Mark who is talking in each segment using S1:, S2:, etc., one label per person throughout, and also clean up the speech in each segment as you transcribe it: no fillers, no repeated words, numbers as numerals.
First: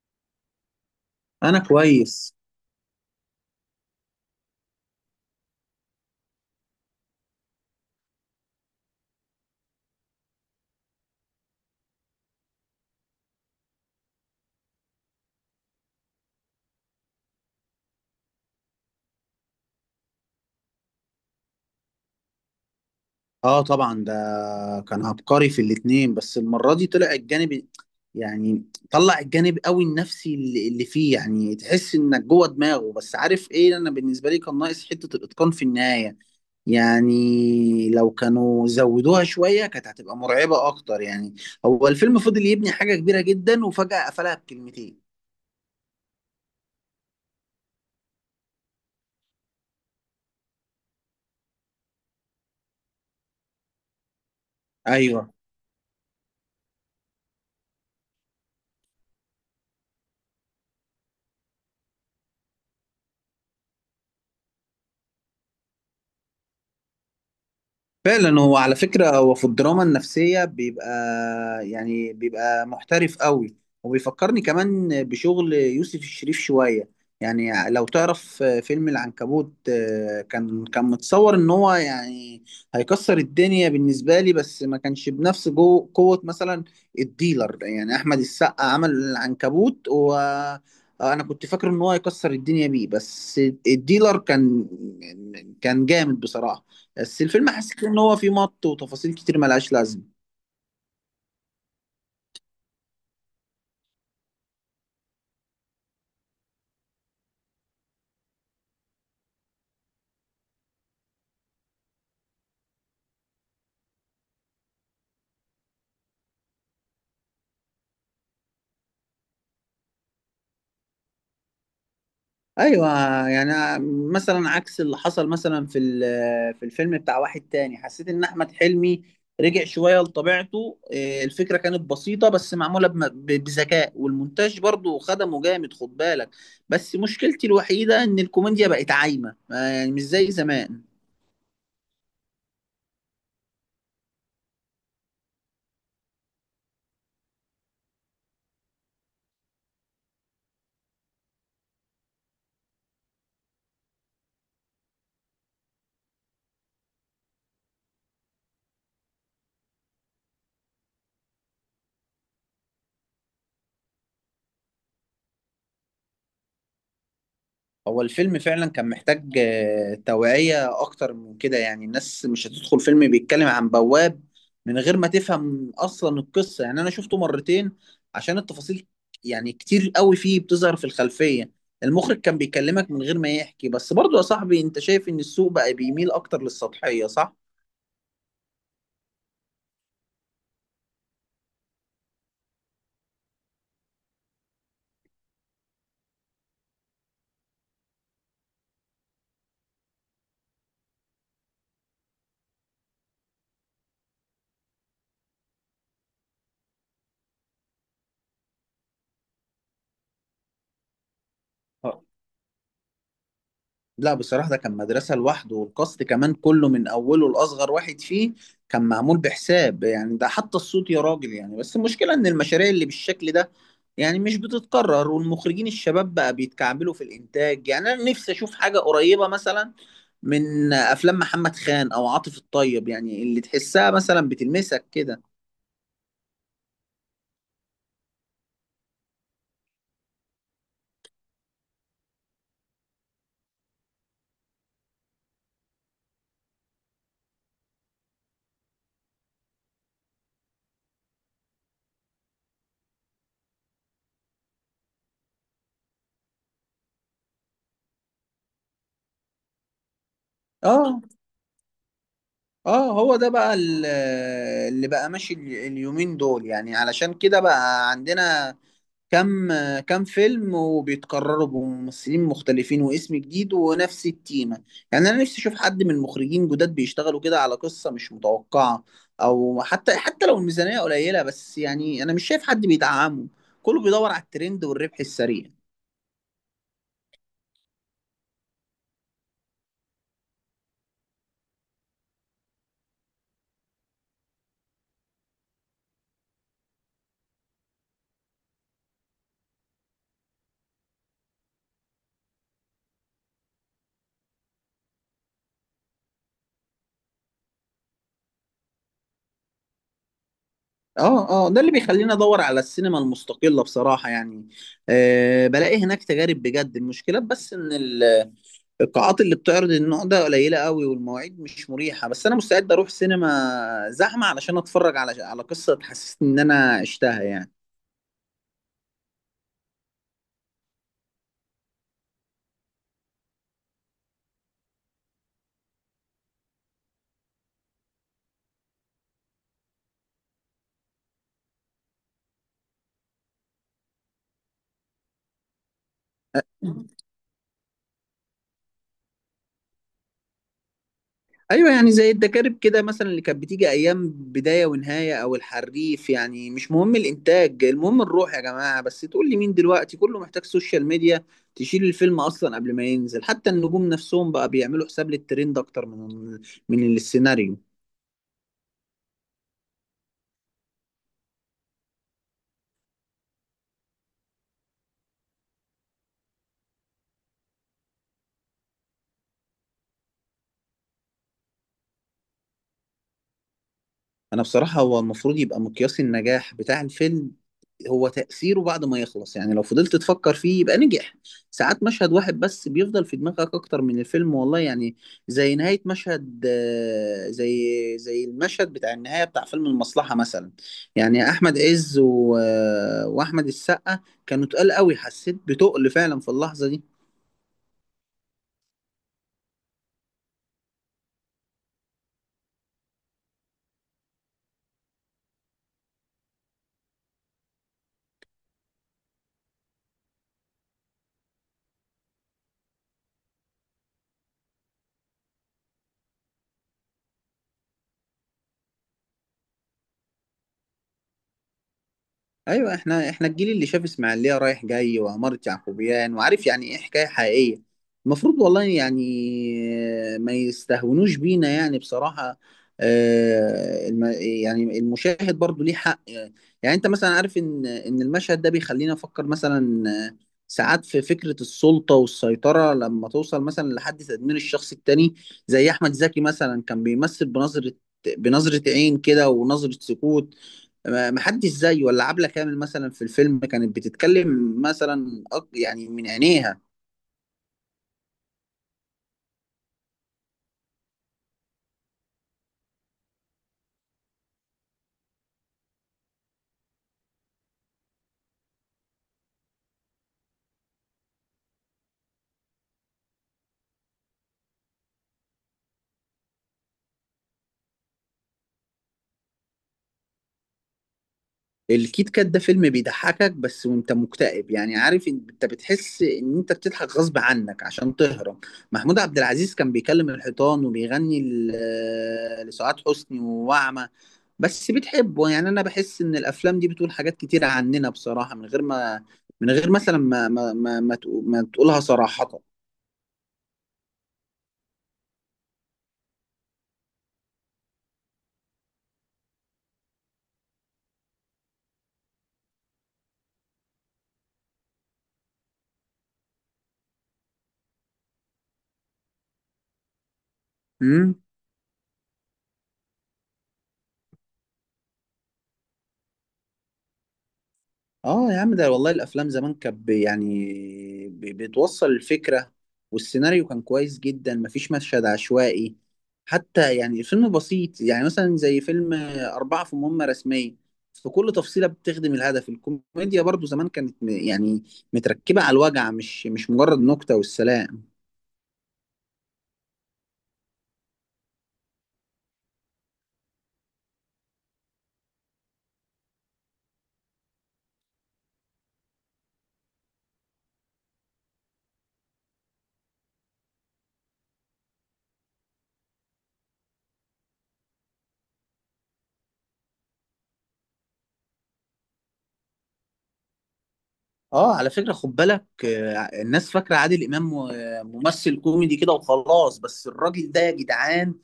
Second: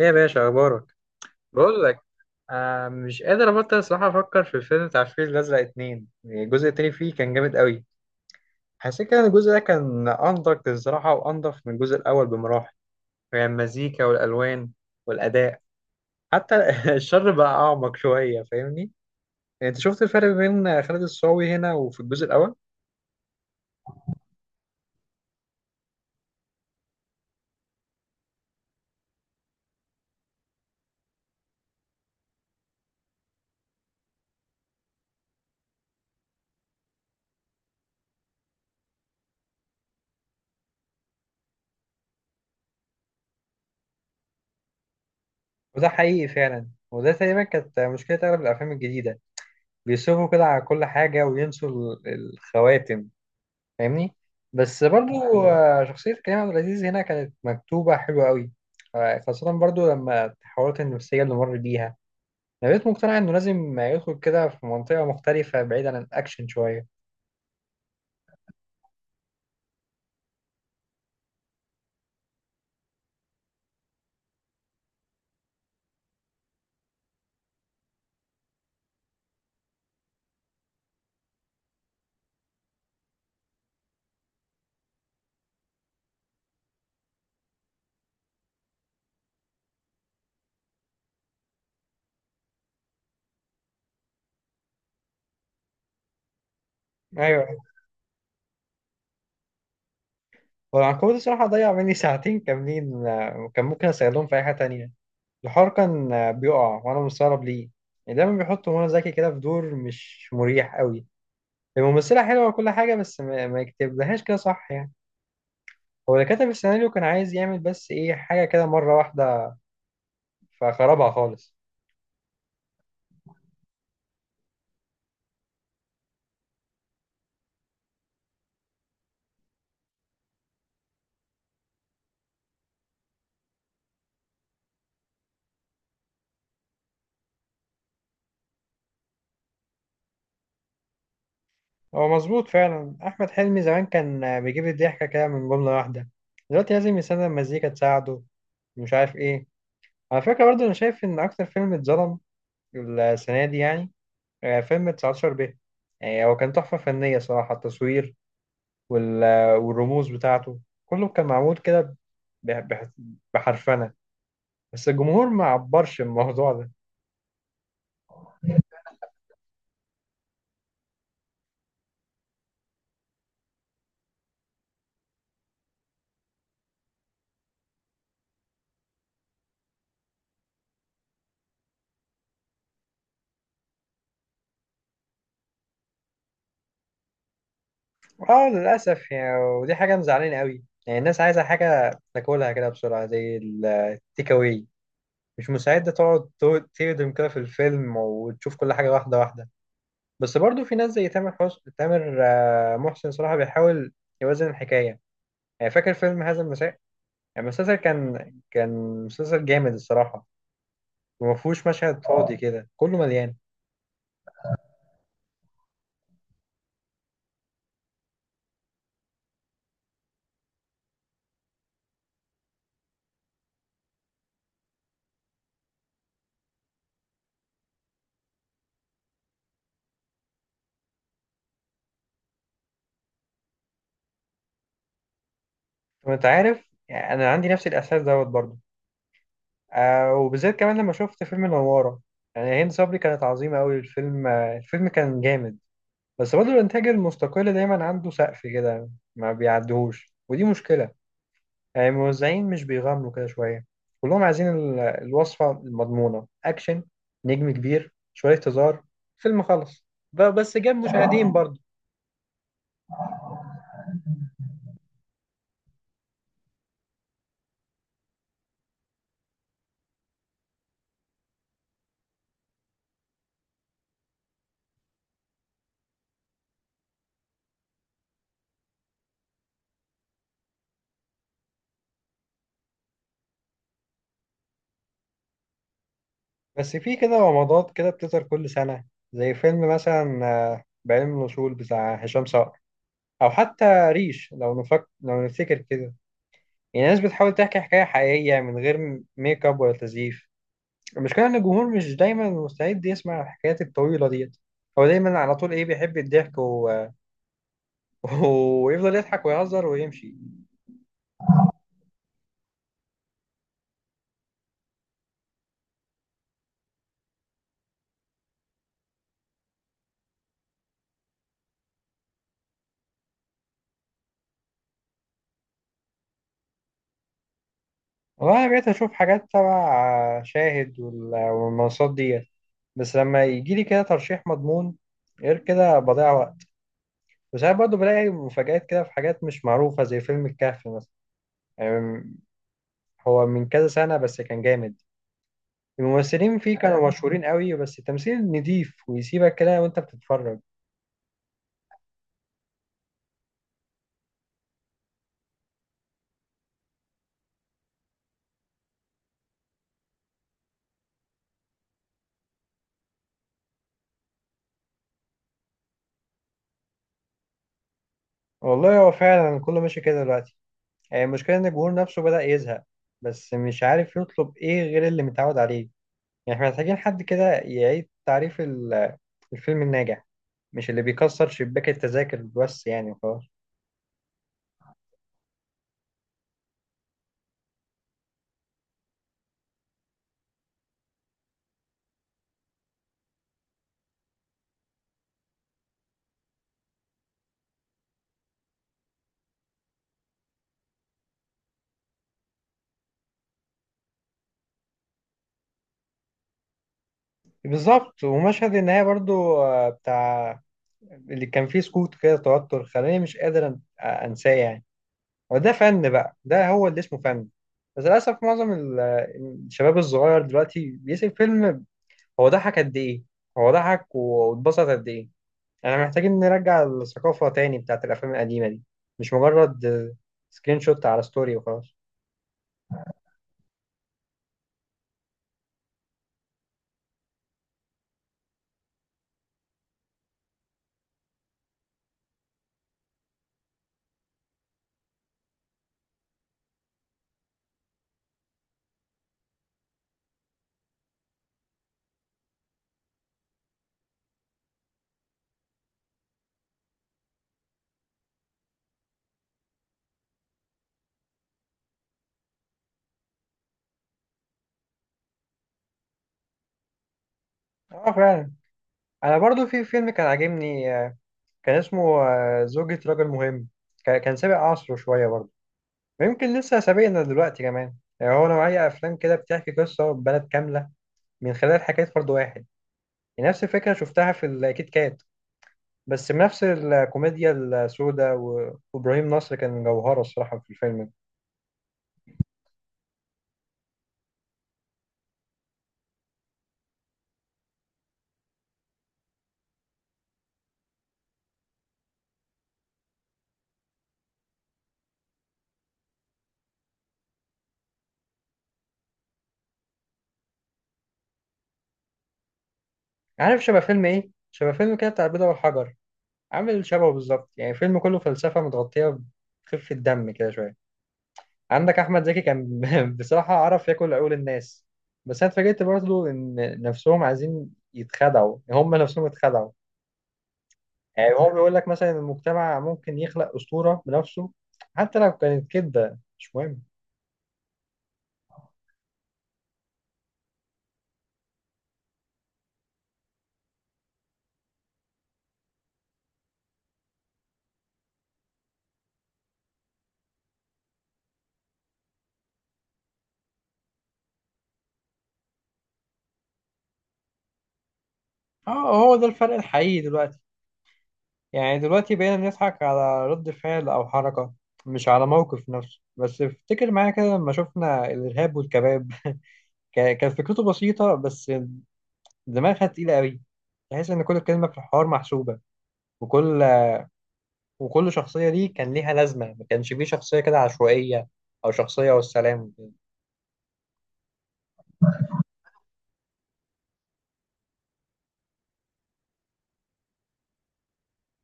S1: ايه يا باشا، اخبارك؟
S2: انا
S1: بقول لك،
S2: كويس.
S1: مش قادر ابطل الصراحه، افكر في الفيلم بتاع الفيل الازرق اتنين. الجزء التاني فيه كان جامد قوي. حسيت كده ان الجزء ده كان انضف الصراحه، وانضف من الجزء الاول بمراحل. يعني المزيكا والالوان والاداء، حتى الشر بقى اعمق شويه. فاهمني؟ انت شفت الفرق بين خالد الصاوي هنا وفي الجزء الاول؟
S2: اه طبعا ده كان عبقري في الاتنين، بس المره دي طلع الجانب، يعني طلع الجانب قوي النفسي اللي فيه، يعني تحس انك جوه دماغه. بس عارف ايه، انا بالنسبه لي كان ناقص حته الاتقان في النهايه، يعني لو كانوا زودوها شويه كانت هتبقى مرعبه اكتر. يعني هو الفيلم فضل يبني حاجه كبيره جدا، وفجاه قفلها بكلمتين.
S1: وده حقيقي فعلا، وده تقريبا كانت مشكله اغلب الافلام الجديده، بيصرفوا كده على كل حاجه وينسوا الخواتم. فاهمني؟ بس
S2: ايوه،
S1: برضو شخصية كريم عبد العزيز هنا كانت مكتوبة حلوة قوي. خاصة برضو لما التحولات النفسية اللي مر بيها، أنا بقيت مقتنع إنه لازم يدخل كده في منطقة مختلفة بعيد عن الأكشن شوية.
S2: فعلا هو على فكرة هو في الدراما النفسية بيبقى، يعني بيبقى محترف قوي. وبيفكرني كمان بشغل يوسف الشريف شوية، يعني لو تعرف فيلم العنكبوت. كان متصور ان هو، يعني هيكسر الدنيا بالنسبة لي، بس ما كانش بنفس جو قوة مثلا الديلر. يعني احمد السقا عمل العنكبوت، و انا كنت فاكر ان هو هيكسر الدنيا بيه، بس الديلر كان، كان جامد بصراحة. بس
S1: أيوة.
S2: الفيلم حسيت ان هو فيه مط وتفاصيل كتير ملهاش لازمه.
S1: والعنكبوت الصراحة ضيع مني ساعتين كاملين، وكان ممكن أستغلهم في أي حاجة تانية. الحوار كان بيقع وأنا مستغرب ليه. يعني دايما بيحط منى زكي كده في دور مش مريح قوي. الممثلة حلوة وكل حاجة، بس ما يكتبلهاش كده صح يعني. هو اللي كتب السيناريو كان عايز يعمل بس ايه حاجة كده مرة واحدة، فخربها خالص.
S2: ايوه، يعني مثلا عكس اللي حصل مثلا في ال- آه، في الفيلم بتاع واحد تاني، حسيت ان احمد حلمي رجع شويه لطبيعته. إيه، الفكره كانت بسيطه بس معموله بذكاء، والمونتاج برضو خدمه جامد خد بالك. بس مشكلتي الوحيده ان الكوميديا بقت عايمه، يعني مش زي زمان.
S1: هو مظبوط فعلا، أحمد حلمي زمان كان بيجيب الضحكة كده من جملة واحدة. دلوقتي لازم يستخدم مزيكا تساعده، مش عارف ايه. على فكرة برضه أنا شايف إن أكتر فيلم اتظلم السنة دي يعني فيلم 19 ب. يعني هو كان تحفة فنية صراحة، التصوير والرموز بتاعته، كله كان معمول كده بح- بح- بحرفنة. بس الجمهور ما عبرش الموضوع ده.
S2: هو الفيلم فعلا كان محتاج توعية أكتر من كده، يعني الناس مش هتدخل فيلم بيتكلم عن بواب من غير ما تفهم أصلا القصة. يعني أنا شفته مرتين عشان التفاصيل، يعني كتير قوي فيه بتظهر في الخلفية. المخرج كان بيكلمك من غير ما يحكي. بس برضو يا صاحبي، أنت شايف إن السوق بقى بيميل أكتر للسطحية صح؟
S1: اه، للأسف يعني، ودي حاجة مزعلانة قوي، يعني الناس عايزة حاجة تاكلها كده بسرعة زي التيك أواي، مش مستعدة تقعد تهضم كده في الفيلم وتشوف كل حاجة واحدة واحدة. بس برضو في ناس زي تامر محسن صراحة بيحاول يوازن الحكاية. يعني فاكر فيلم هذا المساء؟ يعني المسلسل كان مسلسل جامد الصراحة، وما فيهوش مشهد فاضي، كده كله مليان.
S2: لا بصراحة ده كان مدرسة لوحده، والكاست كمان كله من أوله لأصغر واحد فيه كان معمول بحساب. يعني ده حتى الصوت يا راجل، يعني بس المشكلة إن المشاريع اللي بالشكل ده يعني مش بتتكرر، والمخرجين الشباب بقى بيتكعبلوا في الإنتاج. يعني أنا نفسي أشوف حاجة قريبة مثلا من أفلام محمد خان أو عاطف الطيب، يعني اللي تحسها مثلا بتلمسك كده.
S1: وانت عارف يعني، أنا عندي نفس الإحساس دوت برضو وبالذات كمان لما شفت فيلم النوارة، يعني هند صبري كانت عظيمة أوي. الفيلم كان جامد. بس برضه الإنتاج المستقل دايما عنده سقف كده، ما بيعدهوش، ودي مشكلة. يعني الموزعين مش بيغامروا كده شوية، كلهم عايزين الوصفة المضمونة، أكشن، نجم كبير، شوية هزار، فيلم خلص، بس جاب
S2: اه
S1: مشاهدين برضه.
S2: اه هو ده بقى اللي بقى ماشي اليومين دول، يعني علشان كده بقى عندنا كم كم فيلم، وبيتكرروا بممثلين مختلفين واسم جديد ونفس التيمة. يعني أنا نفسي أشوف حد من المخرجين جداد بيشتغلوا كده على قصة مش متوقعة، أو حتى لو الميزانية قليلة، بس يعني أنا مش شايف حد بيدعمه، كله بيدور على الترند والربح السريع.
S1: بس في كده رمضات كده بتظهر كل سنة، زي فيلم مثلا آه بعلم الوصول بتاع هشام صقر، او حتى ريش، لو نفكر لو نفتكر كده. يعني الناس بتحاول تحكي حكايه حقيقيه من غير ميك اب ولا تزييف. المشكله ان الجمهور مش دايما مستعد يسمع الحكايات الطويله ديت. هو دايما على طول ايه بيحب الضحك و ويفضل يضحك ويهزر ويمشي.
S2: اه ده اللي بيخليني ادور على السينما المستقلة بصراحة. يعني أه بلاقي هناك تجارب بجد. المشكلة بس ان القاعات اللي بتعرض النوع ده قليلة قوي، والمواعيد مش مريحة. بس أنا مستعد أروح سينما زحمة علشان أتفرج على قصة تحسسني إن أنا عشتها. يعني
S1: والله انا بقيت اشوف حاجات تبع شاهد والمنصات ديت، بس لما يجي لي كده ترشيح مضمون، غير كده بضيع وقت. وساعات برضه بلاقي مفاجآت كده في حاجات مش معروفة، زي فيلم الكهف مثلا. يعني هو من كذا سنة بس كان جامد. الممثلين فيه كانوا مشهورين قوي، بس التمثيل نضيف ويسيبك كده وانت بتتفرج.
S2: أيوة، يعني زي الدكاترة كده مثلا، اللي كانت بتيجي أيام بداية ونهاية أو الحريف، يعني مش مهم الإنتاج، المهم الروح يا جماعة. بس تقول لي مين دلوقتي، كله محتاج سوشيال ميديا تشيل الفيلم أصلا قبل ما ينزل. حتى النجوم نفسهم بقى بيعملوا حساب للترند أكتر من السيناريو.
S1: والله هو فعلا كله ماشي كده دلوقتي. يعني المشكلة ان الجمهور نفسه بدأ يزهق، بس مش عارف يطلب ايه غير اللي متعود عليه. يعني احنا محتاجين حد كده يعيد تعريف الفيلم الناجح، مش اللي بيكسر شباك التذاكر بس يعني وخلاص.
S2: انا بصراحة هو المفروض يبقى مقياس النجاح بتاع الفيلم هو تأثيره بعد ما يخلص، يعني لو فضلت تفكر فيه يبقى نجح. ساعات مشهد واحد بس بيفضل في دماغك اكتر من الفيلم والله يعني. زي نهاية مشهد زي المشهد بتاع النهاية بتاع فيلم المصلحة مثلا، يعني احمد عز و... آه، واحمد السقا، كانوا تقال قوي، حسيت بتقل فعلا في اللحظة دي.
S1: بالظبط. ومشهد النهاية برضو بتاع اللي كان فيه سكوت كده، توتر خلاني مش قادر انساه يعني. وده فن بقى، ده هو اللي اسمه فن. بس للأسف معظم الشباب الصغير دلوقتي بيسيب فيلم، هو ضحك قد إيه، هو ضحك واتبسط قد إيه. احنا محتاجين نرجع الثقافة تاني بتاعت الأفلام القديمة دي، مش مجرد سكرين شوت على ستوري وخلاص.
S2: ايوه، احنا الجيل اللي شاف اسماعيليه رايح جاي وعماره يعقوبيان، وعارف يعني ايه حكايه حقيقيه. المفروض والله يعني ما يستهونوش بينا يعني بصراحه. يعني المشاهد برضو ليه حق. يعني انت مثلا عارف ان المشهد ده بيخلينا نفكر مثلا، ساعات في فكره السلطه والسيطره لما توصل مثلا لحد تدمير الشخص التاني. زي احمد زكي مثلا كان بيمثل بنظره عين كده ونظره سكوت، ما حدش زيه. ولا عبلة كامل مثلا في الفيلم كانت بتتكلم مثلا يعني من عينيها.
S1: اه، فعلا. انا برضو في فيلم كان عاجبني كان اسمه زوجة رجل مهم. كان سابق عصره شوية برضو، ويمكن لسه سابقنا دلوقتي كمان. يعني هو نوعية أفلام كده بتحكي قصة بلد كاملة من خلال حكاية فرد واحد. نفس الفكرة شفتها في الكيت كات، بس بنفس الكوميديا السوداء وإبراهيم نصر كان جوهرة الصراحة في الفيلم ده.
S2: الكيت كات ده فيلم بيضحكك بس وانت مكتئب، يعني عارف انت بتحس ان انت بتضحك غصب عنك عشان تهرب. محمود عبد العزيز كان بيكلم الحيطان وبيغني لسعاد حسني ووعمة، بس بتحبه. يعني انا بحس ان الافلام دي بتقول حاجات كتير عننا بصراحة، من غير ما، من غير مثلا ما تقولها صراحة.
S1: عارف شبه فيلم إيه؟ شبه فيلم كده بتاع البيضة والحجر، عامل شبهه بالظبط. يعني فيلم كله فلسفة متغطية بخفة دم كده شوية. عندك أحمد زكي كان بصراحة عرف ياكل عقول الناس. بس أنا اتفاجئت برضه إن نفسهم عايزين يتخدعوا، هم نفسهم اتخدعوا. يعني
S2: امم
S1: هو بيقول لك مثلا المجتمع ممكن يخلق أسطورة بنفسه، حتى لو كانت كده مش مهم.
S2: اه يا عم، ده والله الافلام زمان كانت يعني بتوصل الفكره، والسيناريو كان كويس جدا، مفيش مشهد عشوائي. حتى يعني الفيلم بسيط، يعني مثلا زي فيلم أربعة في مهمة رسمية، في كل تفصيلة بتخدم الهدف. الكوميديا برضو زمان كانت يعني متركبة على الوجع، مش مجرد نكتة والسلام.
S1: اه، هو ده الفرق الحقيقي دلوقتي. يعني دلوقتي بقينا بنضحك على رد فعل أو حركة، مش على موقف نفسه. بس افتكر معايا كده لما شفنا الإرهاب والكباب، كانت فكرته بسيطة بس دماغها تقيلة قوي. تحس إن كل كلمة في الحوار محسوبة، وكل وكل شخصية دي كان ليها لازمة، ما كانش فيه شخصية كده عشوائية أو شخصية والسلام وكده.
S2: اه على فكرة خد بالك، الناس فاكرة عادل إمام ممثل كوميدي كده وخلاص، بس الراجل ده يا جدعان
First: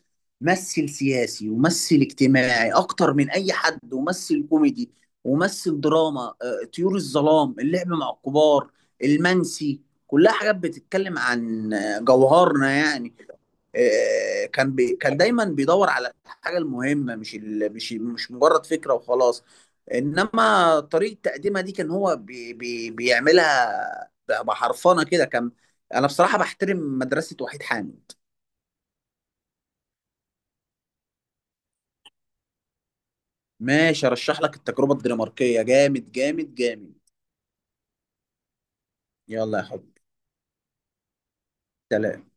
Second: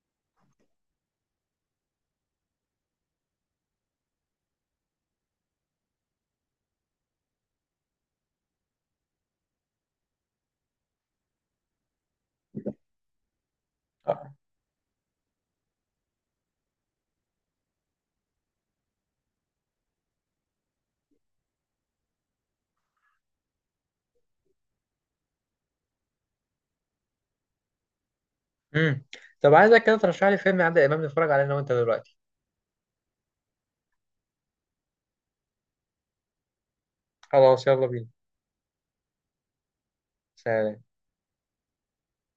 S2: ممثل سياسي وممثل اجتماعي أكتر من أي حد، وممثل كوميدي وممثل دراما. طيور الظلام، اللعب مع الكبار، المنسي، كلها حاجات بتتكلم عن جوهرنا. يعني
S1: آه.
S2: كان بي كان دايما بيدور على الحاجة المهمة، مش مش مجرد فكرة وخلاص. انما طريقه تقديمها دي كان هو بي بي بيعملها بحرفنه كده كان. انا بصراحه بحترم مدرسه وحيد حامد.
S1: امم طب عايزك كده ترشح لي فيلم عادل إمام نتفرج عليه أنا وأنت دلوقتي.
S2: ماشي ارشح لك التجربه الدنماركيه، جامد جامد جامد.
S1: خلاص، يلا بينا.
S2: يلا يا حبيبي.
S1: سلام.
S2: سلام.